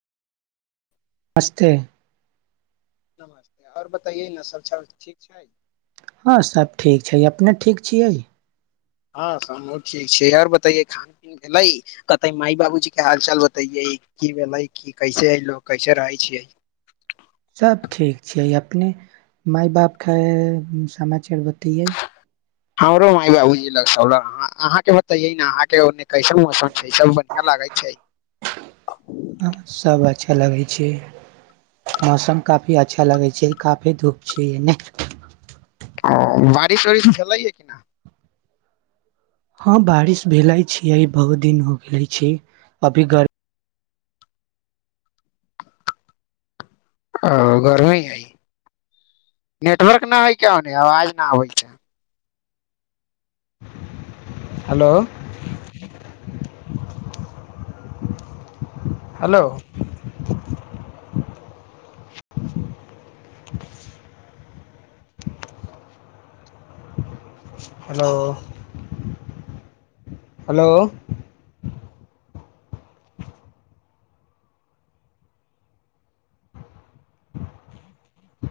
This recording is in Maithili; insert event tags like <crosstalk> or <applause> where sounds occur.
नमस्ते नमस्ते आओर बतैए नसल छ ठीक छै हँ सब ठीक छै अपने ठीक छी हँ हमहूँ ठीक छै आओर बतैयै खान पीन भेलै कतै मााय बाबूजीे हाल चाल बतैयै की भेलै की कैसे हइ लोको कैसे रहै छियै सभ ठीक छैिय अपने माय बापके समाचार बतैयै हमरो मााय बाबूग अहाँके मत य अहाँके कैसन मौसम छै सब बढ़िआँ लागै छै हँ, सब अच्छा लगै छै मौसम काफी अच्छा लगै छै काफी धूप छ नहि बारिश उआरिस भेललैया हँ बारिश भेले छीय बहुत दिन हो गेले छै अभी गर्मी ओ गरमी हइ नेटवर्क न होइ कओ नहि अवाज न होइ छै हेलो हेलो हेलो हेलो <unintelligible>